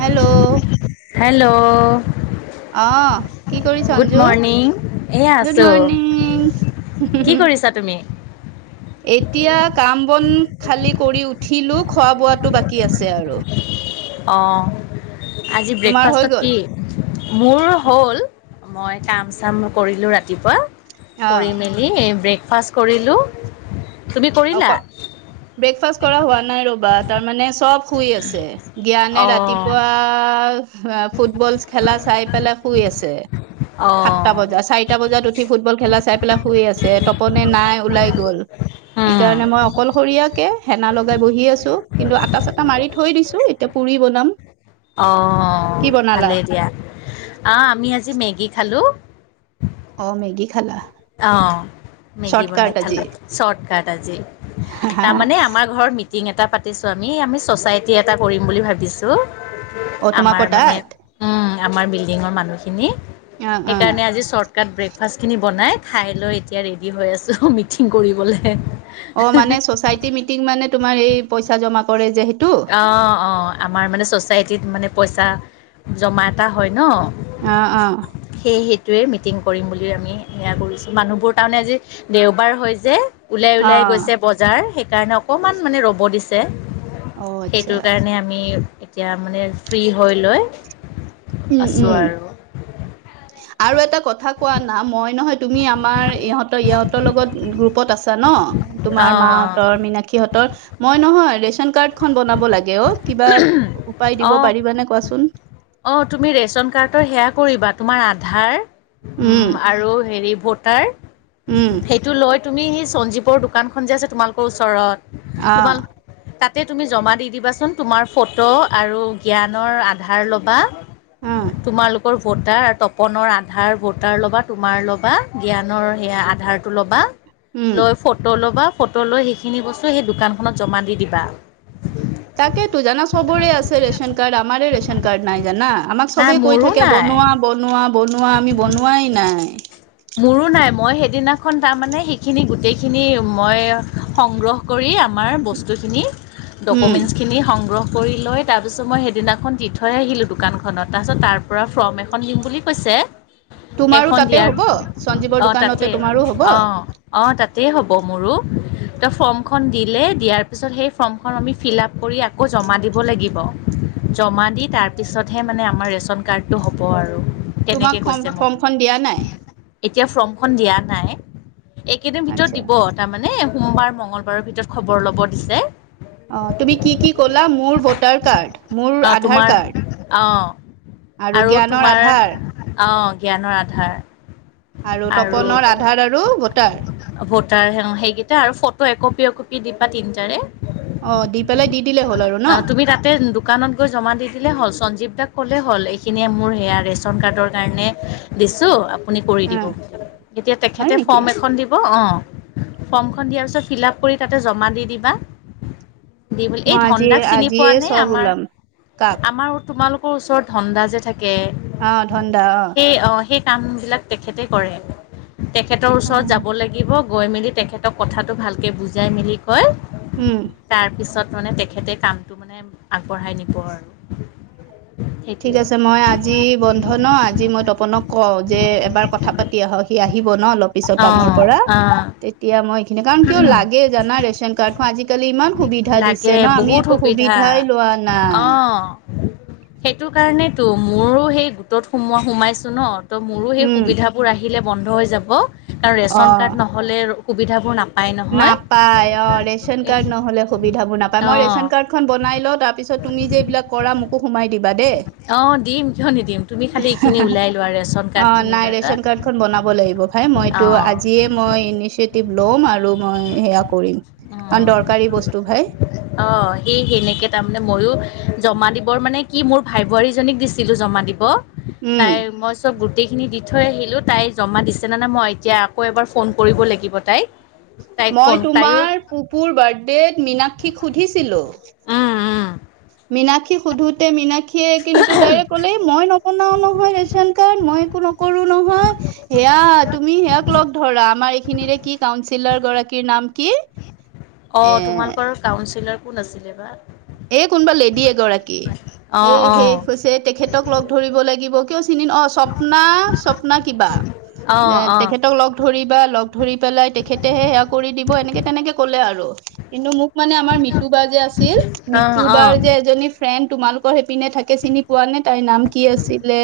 Hello hello অহ কি কৰি গুড সঞ্জু মৰ্ণিং এয়া গুড আছোঁ মৰ্নিং হু কি হু কৰিছা তুমি এতিয়া কাম বন খালী কৰি উঠিলো খোৱা বোৱাটো বাকী আছে আৰু অ আজি তোমাৰ হৈ ব্ৰেকফাষ্টত গ'ল কি মোৰ হ'ল মই কাম চাম কৰিলো ৰাতিপুৱা অ কৰি মেলি ব্ৰেকফাষ্ট কৰিলো অ'ক ব্ৰেকফাষ্ট কৰা হোৱা নাই ৰ'বা তাৰ মানে চব শুই আছে জ্ঞানে অঁ ৰাতিপুৱা, ফুটবল খেলা চাই পেলাই শুই আছে। অঁ সাতটা বজাত, চাৰিটা বজাত উঠি ফুটবল খেলা চাই পেলাই শুই আছে তপনে নাই ওলাই গ'ল। হুম সেইকাৰণে মই অকলশৰীয়াকে হেনা লগাই বহি আছো। কিন্তু আটা চাটা মাৰি থৈ দিছো। এতিয়া পুৰি বনাম। কি অ' বনালা? ভালেই দিয়া। আহ আমি আজি মেগী খালো। অ' মেগী খালা। অ মেগী চৰ্টকাট বনাই আজি। খালো। চৰ্টকাট আজি। তাৰ মানে আমাৰ ঘৰত মিটিং এটা পাতিছো আমি, আমি চচাইটি এটা কৰিম বুলি ভাবিছো। অ' আমাৰ তোমাকৰ মানে, তাত? উম আমাৰ বিল্ডিঙৰ মানুহখিনি অ' অ'। সেইকাৰণে আজি চৰ্টকাট ব্ৰেকফাষ্টখিনি বনাই খাইলৈ এতিয়া ৰেডি হৈ আছো মিটিং কৰিবলে। অ' মানে চচাইটি মিটিং মানে তোমাৰ এই পইচা জমা কৰে যে সেইটো? অ অ আমাৰ মানে চ'চাইটিত মানে পইচা জমা এটা হয় ন, অ অ টোৱে মিটিং কৰিম বুলি আমি সেয়া কৰিছোঁ। মানুহবোৰ তাৰমানে আজি দেওবাৰ হয় যে, ওলাই ওলাই অ' গৈছে বজাৰ, সেইকাৰণে অকণমান মানে ৰ'ব দিছে। অ' আচ্ছা। সেইটোৰ কাৰণে আমি এতিয়া মানে ফ্ৰী হৈ লৈ, উম আছোঁ উম আৰু আৰু এটা কথা কোৱা না মই নহয় তুমি আমাৰ ইহঁতৰ ইহঁতৰ লগত গ্ৰুপত আছা ন। তোমাৰ মাৰ অঁ হতঁৰ, মীনাসী হঁতৰ মই নহয় ৰেচন কাৰ্ডখন বনাব লাগে অ', কিবা উপায় দিব অঁ অঁ পাৰিবনে কোৱাচোন? অঁ তুমি ৰেচন কাৰ্ডৰ সেৱা কৰিবা তোমাৰ আধাৰ উম আৰু হেৰি ভোট উম। সেইটো লৈ তুমি সঞ্জীৱৰ দোকানখন যে আছে তোমালোকৰ ওচৰত, অহ তোমাৰ তাতে তুমি জমা দি দিবাচোন তোমাৰ ফটো আৰু জ্ঞানৰ আধাৰ ল'বা। অ' তোমালোকৰ ভোটাৰ তপনৰ আধাৰ ভোটাৰ ল'বা, তোমাৰ ল'বা, জ্ঞানৰ সেয়া আধাৰটো ল'বা। উম। লৈ ফটো ল'বা, ফটো লৈ সেইখিনি বস্তু সেই দোকানখনত জমা দি দিবা। তাকেইতো জানা চবৰে আছে ৰেচন কাৰ্ড। আমাৰ ৰেচন কাৰ্ড নাই জানা। আমাক নাই চবেই কৈ মোৰো থাকে নাই বনোৱা বনোৱা বনোৱা আমি বনোৱাই নাই। মোৰো নাই মই সেইদিনাখন তাৰমানে সেইখিনি গোটেইখিনি মই সংগ্ৰহ কৰি আমাৰ বস্তুখিনি উম ডকমেন্টচখিনি সংগ্ৰহ কৰি লৈ তাৰপিছত মই সেইদিনাখন দি থৈ আহিলোঁ দোকানখনত। তাৰপিছত তাৰ পৰা ফ্ৰম এখন দিম বুলি কৈছে [unintelligible] তোমাৰো সেইখন তাতে দিয়াৰ হ'ব, সঞ্জীৱৰ অঁ তাতে দোকানতে তোমাৰো হ'ব? অঁ অঁ তাতেই হ'ব মোৰো। ত' ফ্ৰমখন দিলে, দিয়াৰ পিছত সেই ফ্ৰমখন আমি ফিলাপ কৰি আকৌ জমা দিব লাগিব। জমা দি তাৰপিছতহে মানে আমাৰ ৰেচন কাৰ্ডটো হ'ব আৰু। তোমাক তেনেকে ফৰ্ম কৈছে মোক। ফৰ্মখন দিয়া নাই এতিয়া ফ্ৰমখন দিয়া নাই। এইকেইদিন ভিতৰত আচ্ছা দিব তাৰমানে সোমবাৰ, মঙগলবাৰৰ ভিতৰত খবৰ ল'ব দিছে। অহ, তুমি কি -কি ক'লা। মোৰ ভোটাৰ কাৰ্ড, মোৰ অ আধাৰ তোমাৰ কাৰ্ড, অ আৰু জ্ঞানৰ তোমাৰ আধাৰ অ' জ্ঞানৰ আধাৰ আৰু তপনৰ আধাৰ আৰু ভোটাৰ ভোটাৰ অহ সেইকেইটা আৰু ফটো একপি -একপি [unintelligible] তিনটাৰে অ দি পেলাই দি দিলে হ'ল আৰু ন [unintelligible] তুমি তাতে দোকানত গৈ জমা দি দিলে হ'ল। সঞ্জীৱ দাক কলে হ'ল এইখিনিয়ে মোৰ সেয়া ৰেচন- কাৰ্ডৰ কাৰণে দিছো আপুনি কৰি অ দিব বুলি এতিয়া হয় তেখেতে নেকি ফৰ্ম এখন দিব অ' ফৰ্মখন দিয়াৰ পিছত ফিল -আপ কৰি তাতে জমা দি দিবা। দি বুলি এই মই আজি ধন্দাক চিনি আজিয়ে পোৱা নে চব আমাৰ- ওলাম কাক আমাৰ তোমালোকৰ ওচৰত ধন্দা যে থাকে অ ধন কৈ দা অ সেই অ'সেই কাম বিলাক তেখেতে কৰে তেখেতৰ অ, ওচৰত যাব লাগিব। গৈ মেলি তেখেতক কথাটো ভালকৈ বুজাই মেলি কয় উম তাৰপিছত মানে তেখেতে কামটো মানে আগবঢ়াই নিব আৰু। ঠিক সেইটোৱে আছে মই আজি বন্ধ ন' আজি মই তপনক কওঁ যে এবাৰ কথা -পাতি আহক সি আহিব ন' অলপ পিছত কামৰ অঁ পৰা অঁ তেতিয়া মই কাৰণ কিয় লাগে জানা ৰেচন কাৰ্ড খন আজিকালি ইমান সুবিধা দিছে লাগে ন' আমি বহুত একো সুবিধা সুবিধাই লোৱা নাই। অঁ সেইটো কাৰণেতো মোৰো সেই গোটত সোমোৱা সোমাইছো ন' ত' মোৰো সেই উম সুবিধাবোৰ আহিলে বন্ধ হৈ যাব কাৰণ ৰেচন -কাৰ্ড নহ'লে সুবিধাবোৰ নাপা নাপাই অ' ৰেচন -কাৰ্ড নহলে সুবিধাবোৰ নাপায় মই অঁ ৰেচন- কাৰ্ড খন বনাই লও তাৰ পিছত তুমি যে এইবিলাক কৰা মোকো সোমাই দিবা দেই। অঁ দিম কিয় নিদিম তুমি খালি এইখিনি ওলাই [unintelligible] লোৱা ৰেচন অ', কাৰ্ডখিনি নাই ওলাই লোৱা ৰেচন কাৰ্ড খন বনাব লাগিব ভাল এ মইতো অঁ আজিয়ে মই ইনিচিয়েটিভ ল'ম আৰু মই সেয়া কৰিম কাৰন উম, দৰকাৰী বস্তু ভাই। অঁ সেই সেনেকৈ তাৰমানে ময়ো জমা দিবৰ মানে কি মোৰ ভাই -বোৱাৰীজনীক দিছিলোঁ জমা দিব উম, তাই মই চব গোটেইখিনি দি থৈ আহিলো তাই জমা দিছেনে নে নাই মই এতিয়া আকৌ এবাৰ ফোন কৰিব লাগিব তাই মই তোমাৰ পুপুৰ বাৰ্থডেত মীনাক্ষীক সুধিছিলোঁ। উম উম মিনাক্ষী সোধোতে মিনা খিয়ে কিন্তু ডাইৰেক ক'লে মই নবনাও নহয় ৰেচন কাৰ্ড মই একো নকৰো [inaudible] নহয়। সেয়া তুমি সেয়াক লগ ধৰা আমাৰ এইখিনিৰে কি কাউঞ্চিলৰ গৰাকীৰ নাম কি? অহ, এ তোমালোকৰ কাউচিলাৰ কোন আছিলে বা এ' কোনবা লেডী এগৰাকী এ অঁ অঁ শেষ হৈছে তেখেতক লগ ধৰিব লাগিব কিয় চিনি ন স্বপ্না - স্বপ্না কিবা অঁ অঁ তেখেতক লগ ধৰিবা লগ ধৰি পেলাই তেখেতেহে সেয়া কৰি দিব এনেকে তেনেকে কলে আৰু কিন্তু মোক মানে আমাৰ মিতু বাই যে আছিল অঁ মিতু বাৰ যে এজনী ফ্ৰেণ্ড তোমালোকৰ সেইপিনে থাকে চিনি পোৱা নে তাইৰ নাম কি আছিলে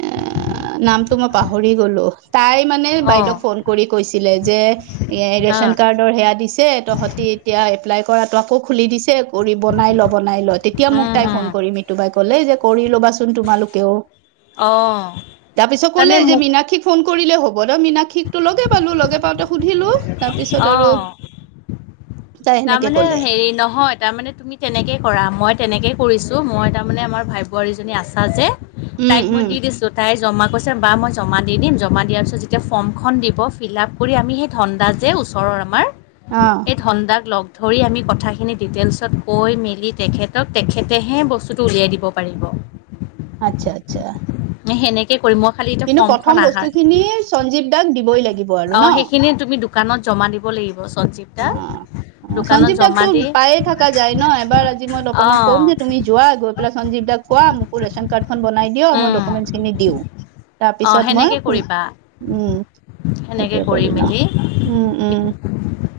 এ নামটো মই পাহৰি গলো তাই মানে অঁ অঁ বাইদেউক ফোন কৰি কৈছিলে যে এ ৰেচন অঁ -কাৰ্ডৰ সেয়া দিছে তহঁতি এতিয়া এপ্লাই কৰাটো আকৌ খুলি দিছে কৰি বনাই ল' -বনাই ল' তেতিয়া মোক উম তাই ফোন উম কৰি মিতু বাই ক'লে যে কৰি লবাচোন তোমালোকেও অঁ তাৰপিছত কলে তাৰমানে যে মোক মিনাক্ষীক ফোন কৰিলে হ'ব। বদ মীনাাক্ষীকতো লগে পালো। লগে পাওঁতে সুধিলো তাৰ পিছত আৰু। অ', তাই সেনেকে কলে। তাৰ মানে তুমি তেনেকে কৰা মই তেনেকে কৰিছোঁ মই তাৰমানে আমাৰ ভাই বোৱাৰীজনী আছা যে। উম তাইক মই উম দি দিছো তাই জমা। কৈছে বা মই জমা দি দিম। জমা দিয়াৰ পিছত যেতিয়া ফৰ্মখন দিব ফিল আপ কৰি আমি সেই ধনন্দা যে ওচৰৰ আমাৰ। আহ। এই ধন্দাক লগ ধৰি আমি কথাখিনি ডিটেইলছত কৈ মেলি তেখেতক তেখেতেহে বস্তুটো উলিয়াই দিব পাৰি। পাৰিব। আচ্ছা আচ্ছা। সেনেকে কৰিম মই। খালি এতিয়া কিন্তু ফৰ্মখন প্ৰথম আহাৰ বস্তু খিনি সঞ্জীৱ দাক দিবই লাগিব। আৰু অ ন সেইখিনি তুমি দোকানত জমা দিব লাগিব সঞ্জীৱ অ দাক। অ সঞ্জীৱ দাক তো পায়ে থকা যায় ন, এবাৰ আজি মই তপনক ক'ম অ', যে তুমি যোৱা গৈ পেলাই সঞ্জীৱ দাক। কোৱা মোকো ৰেচন কাৰ্ডখনন বনাই। এতিয়াও মই উম দকোমেন খিনি দিওঁ, তাৰ অ পিছত মই সেনেকে সোনকাল কৰিবা উম। সেইটোৱে কৰি ন উম উম।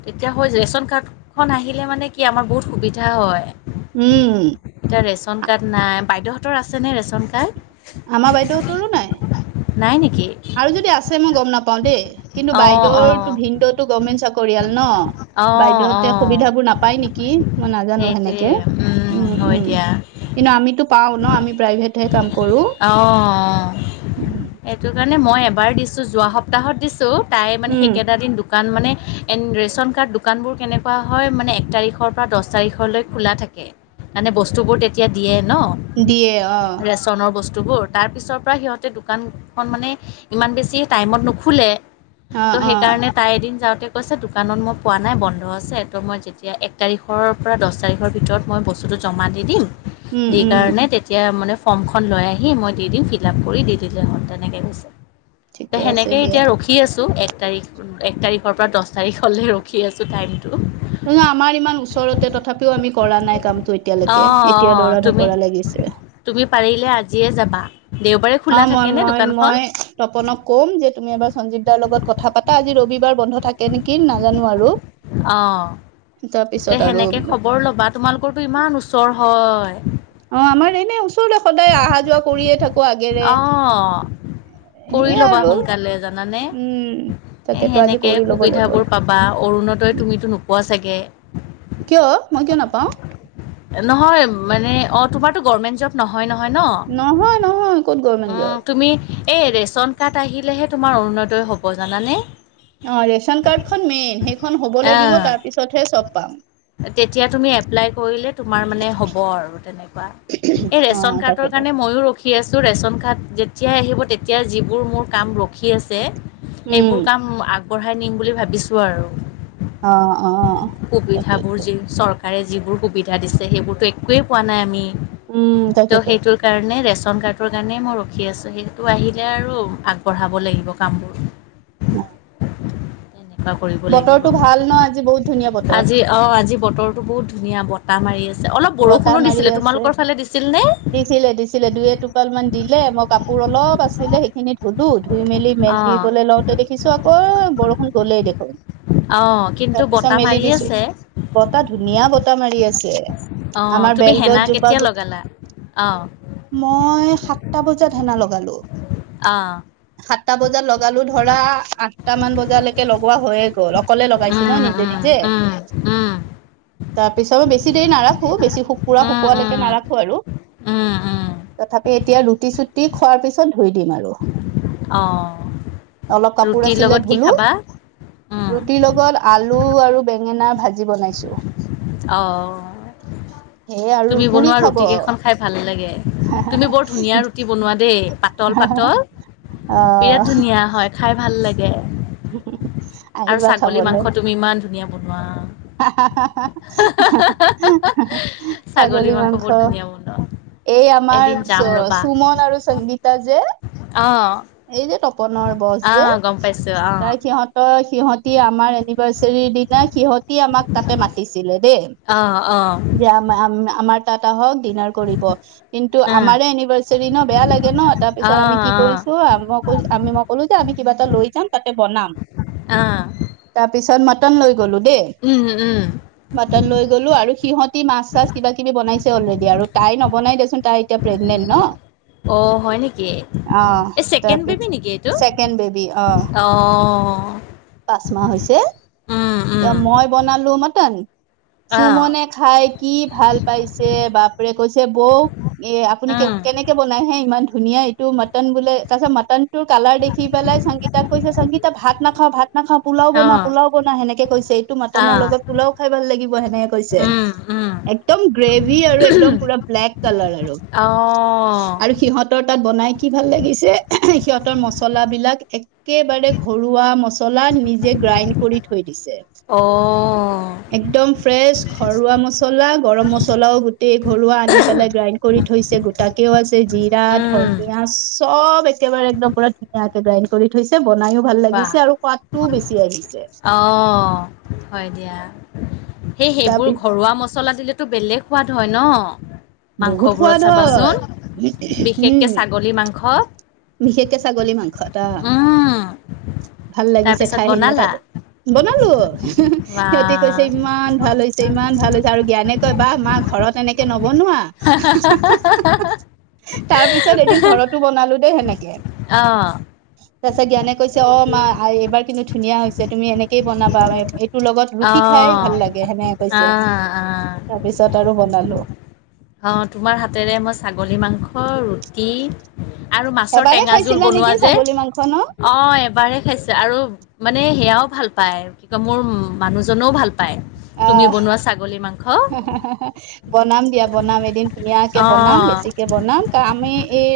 এতিয়া হয় ৰেচন কাৰ্ডখন আহিলে মানে কি আমাৰ বহুত সুবিধা হয়। উম। এতিয়া ৰেচন কাৰ্ড নাই বাইদেউহঁতৰ আছেনে ৰেচন কাৰ্ড। আমাৰ বাইদেউহতৰো নাই। নাই নেকি আৰু যদি আছে মই গম নাপাওঁ দেই, কিন্তু অ অ বাইদেউৰটো ভিনটোতটো গভমেণ্ট চাকৰিয়াল অ ন। অ বাইদেউহতে সুবিধাবোৰ নাপায় নেকি। মই নাজানো সেইটোৱে সেনেকে উম হয় উম। দিয়া কিন্তু আমিতো পাওঁ ন আমি প্ৰাইভেটহে কাম কৰো। অ' সেইটো কাৰণে মই এবাৰ দিছো যোৱা সপ্তাহত দিছো। তো তাই মানে উম সেইকেটা দিন দোকান। দোকাণ মানে এ ৰেচন কাৰ্ড দোকানবোৰ কেনেকুৱা হয় মানে এক তাৰিখৰ পৰা দহ তাৰিখলৈ খোলা থাকে। মানে বস্তুবোৰ তেতিয়া দিয়ে ন দিয়ে অ ৰেচনৰ বস্তু। বস্তু বোৰ তাৰ পিছৰ পৰা সিহঁতে দোকানখন মানে ইমান বেছি টাইমত নোখোলে। অ ত' অ সেইকাৰণে তাই এদিন যাওঁতে। কৈছে দোকানত মই পোৱা নাই বন্ধ আছে তো মই যেতিয়া এক তাৰিখৰ পৰা দহ তাৰিখৰ ভিতৰত মই বস্তুটো। জমা দি দিম উম উম সেইকাৰণে ফ্ৰমখন লৈ আহিম। আহি মই দি দিম, ফিল আপ কৰি দি দিলোঁ এ তেনেকৈ গৈছে তো ঠিকে আছে সেনেকৈ দিয়া এতিয়া ৰখি আছোঁ এক। এক তাৰিখ এক তাৰিখৰ পৰা দহ তাৰিখলৈ ৰখি আছোঁ টাইম। ন আমাৰ ইমান ওচৰতে তথাপিও আমি কৰা নাই কামতটো অঁ এতিয়ালৈকে এতিয়া অঁ দৌৰা তুমি ঢকৰা লাগিছে। তুমি পাৰিলে আজিয়ে যাবা। দেওবাৰে অ খোলা মই থাকেনে মই দোকানখন মই তপনক কম যে তুমি এবাৰ সঞ্জীৱ দাৰ লগত কথা পাতা আজি ৰবিবাৰ বন্ধ থাকে। কেনেকি নাজানো আৰু। অ তে তাৰপিছত আৰু সেনেকে খবৰ ল'বা তোমালোকৰটো ইমান ওচৰ হয়। অ' আমাৰ এনে ওচৰতে সদায় অহা যোৱা কৰিয়ে থাকো আগেৰে। অ' কৰি সেইয়াই লবা আৰু সোনকালে জানানে উম এ তাকেতো আজি সেনেকে কৰি ল'ব লাগিব সুবিধাবোৰ পাবা অৰু। অৰুণোদয় তুমিতো নোপোৱা চাগে। কিয় মই কিয় নাপাওঁ। নহয় মানে অ তোমাৰো গৰ্মেন্ট জৰ্ব নহয় নহয়। হয় নহয় নহয় ক'ত ন গভমেন্ট জব উম তুমি। এই ৰেচন কাৰ্ড আহিলেহে তোমাৰ অৰুণোদয় হ'ব জানানে। অ ৰেচন কাৰ্ডখন মেইন সেইখন হ'ব লাগিব অ' তাৰ পিছতহে চব পাম। তেতিয়া তুমি এপ্লাই কৰিলে তোমাৰ মানে হ'ব আৰু তেনেকুৱা। এই ৰেচন অ', কাৰ্ডৰ তাকেতো কাৰণে ময়ো ৰখি আছো ৰেচন কাৰ্ড। যেতিয়াই আহিব তেতিয়া যিবোৰ মোৰ কাম ৰখি আছে উম, সেইবোৰ কাম আ। আগবঢ়াই নিম বুলি ভাবিছো আৰু অ', অ', সুবিধা বোৰ তাকেইতো যে চৰ কাৰে যিবোৰ সুবিধা দিছে সেইবোৰতো একোয়েই পোৱা নাই আমি উম, ত তাকেতো সেইটোৰ কাৰণে ৰেচন ৰেচন কাৰ্ডটোৰ কাৰণেই মই ৰখি আছোঁ সেইটো আহিলে আৰু আগবঢ়াব লাগিব কামবোৰ অ, অহ কৰিব লাগিব বতৰটো ভাল ন' আজি বহুত ধুনীয়া বতৰ। আজি অ আজি বতৰটো বহুত ধুনীয়া বতাহ মাৰি আছে অলপ বতাহ বৰষুণো মাৰি দিছিলে আছে তোমালোকৰ ফালে দি দিছিলে দিছিলে দুই এটোপাল মান দিলে মই কাপোৰ অলপ আছিলে সেইখিনি ধুলো ধুই মেলি অঁ মেলিবলৈ লওঁতে দেখিছো আকৌ বৰষুণ গ'লেই দেখোন অঁ কিন্তু তাৰপিছত বতাহ মেলি মাৰি দিছো আছে বতাহ ধুনীয়া বতাহ মাৰি আছে অঁ আমাৰ তুমি বেলগছ হেনা জোপা কেতিয়া গো লগালা অঁ মই সাতটা বজাত সেনা লগালো অহ সাতটা বজাত লগ গালো ধৰা আঠটা মান বজালৈকে লগোৱা হৈয়ে গ'ল অকলে লগাইছো ন উম নিজে উম নিজে উম উম তাৰপিছত মই বেছি দেৰি নাৰাখো বেছি শুকুৰা উম উম শুকোৱালৈকে নাৰাখো আৰু। উম উম তথাপি এতিয়া ৰুটি চুটি খোৱাৰ পিছত ধুই দিম আৰু। অঁ অলপ কাপোৰ ৰুটিৰ আছিলে লগত কি ধুলো খাবা উম ৰুটিৰ লগত আ লু আৰু বেঙেনাৰ ভাজি বনাইছো। অ সেয়ে আৰু তুমি পুৰি বনোৱা খাব ৰুটি অ কেইখন খাই ভালে লাগে। তুমি বৰ ধুনীয়া ৰুটি বনোৱা দেই পাতল পাতল বিৰাট ধুনীয়া হয়। খাই ভাল লাগে। উ। আৰু ছাগলী মাংস তুমি ইমান ধুনীয়া বনোৱা। হা হা হা ছাগলী মাংস বহুত ধুনীয়া বনোৱা। এই আমাৰ এদিন যাম ৰ'বা সুমন আৰু সংগীতা যে আহ এই যে তপনৰ বছ যে আহ গম পাইছো আহ তাৰ সিহঁতৰ সিহঁতি আমাৰ এনিভাৰ্চাৰীৰ দিনা সিহঁত সি আমাক তাতে মাতিছিলে দেই আহ যে আমাৰ আমাৰ তাত আহক ডিনাৰ কৰিব কিন্তু আহ আমাৰে এনিভাচেৰী ন বেয়া লাগে। ন তাৰ আহ পিছত আমি কি আহ কৰিছো মই আমি মই ক'লো যে আমি কিবা এটা লৈ যাম তাতে বনাম। আহ। তাৰপিছত মটন লৈ গলো দেই। উম উম। বাটাৰ লৈ গ'লো আৰু সিহঁতি মাছ চাছ কিবা কিবি বাইছে অলৰেডি আৰু তাই নবনাই দেচোন তাই এতিয়া প্ৰেগনেট ন। অ হয় নেকি। অ এই চেকেণ্ড তাৰপিছ বেবি নেকি এইটো ছেকেণ্ড বেবী অ। পাঁচ মাহ হৈছে উম উম মই বনালো মটন। আহ সুমনে খাই কি ভাল পাইছে বাপেৰে কৈছে বৌ এ আপুনি উম কেনেকে বনাইহে ইমান ধুনীয়া এইটো মটন বোলে তাৰপিছত মটন তোৰ কালাৰ দেখি পেলাই সংগীতাক কৈছে সংগীতা ভাত নাখাওঁ ভাত নাখাওঁ পোলাও বনা আহ পোলাও বনা সেনেকে কৈছে এইটো মাটনৰ আহ লগত পোলাও খাই ভাল লাগিব সেনেকে কৈছে। উম উম একদম গ্ৰেভি আৰু একদম পুৰা ব্লেক কালাৰ আৰু আহ আৰু সিহঁতৰ তাত বনাই কি ভাল লাগিছে সিহঁতৰ মছলা বিলাক একেবাৰে ঘৰুৱা ম চলা নিজে গ্ৰাইণ্ড কৰি থৈ দিছে অ একদম ফ্ৰেছ ঘৰুৱা মছলা গৰম মছলাও গোটেই ঘৰুৱা আনি পেলাই গ্ৰাইণ্ড কৰি থৈছে গোটাকেও আছে। জিৰা উম ধনিয়া চব একেবাৰে একদম পুৰা ধুনীয়াকে গ্ৰাইণ্ড কৰি থৈছে। বনাইও ভাল বাহ লাগিছে আৰু সোৱাদটোও বেছি আহিছে অ হয় দিয়া। সেই সেইবোৰ তাৰপিছ ঘৰুৱা মচলা দিলেতো বেলেগ সোৱাদ হয় ন। বহুত মাংসবোৰত সোৱাদ চাবাচোন হয় বিশেষকে উম ছাগলী মাংস। বিশেষকে ছাগলী মাংস এটা উম ভাল লাগিছে তাৰপিছত খাই আহিলিলে বনালা তাততে। বনালো বা সিহঁতি কৈছে ইমান ভাল হৈছে, ইমান ভাল হৈছে আৰু জ্ঞানে কয় বাাহ মাক। ঘৰত এনেকে ন। তাৰপিছত এদিন ঘৰতো বনালো দেই হেনেকে। অ। তাৰ পিছত জ্ঞানে কৈছে অ মা এইবাৰ কিন্তু ধুনীয়া হৈছে তুমি এনেকেই বনাবা এইটো লগত। ক'বাত ৰুটি অঁ খাই ভাল লাগে সেনেকে কৈছে আহ তাৰপিছত আৰু বনালো। অ তোমাৰ হাতেৰে মই ছাগলী মাংস ৰুটি। আৰু মাছৰ এবাৰে টেঙা জোল খাইছিলা বনোৱা নেকি যে। ছাগলী মাংস ন অ এবাৰ খাইছে আৰু মানে সেয়াও ভাল। পায় কি কয় মোৰ মানুহজনেও ভাল পাই। আহ বনাম দিয়া। বনাম এদিন ধুনীয়াকে বনাম অঁ বেছিকে বনাম ত আমি এই।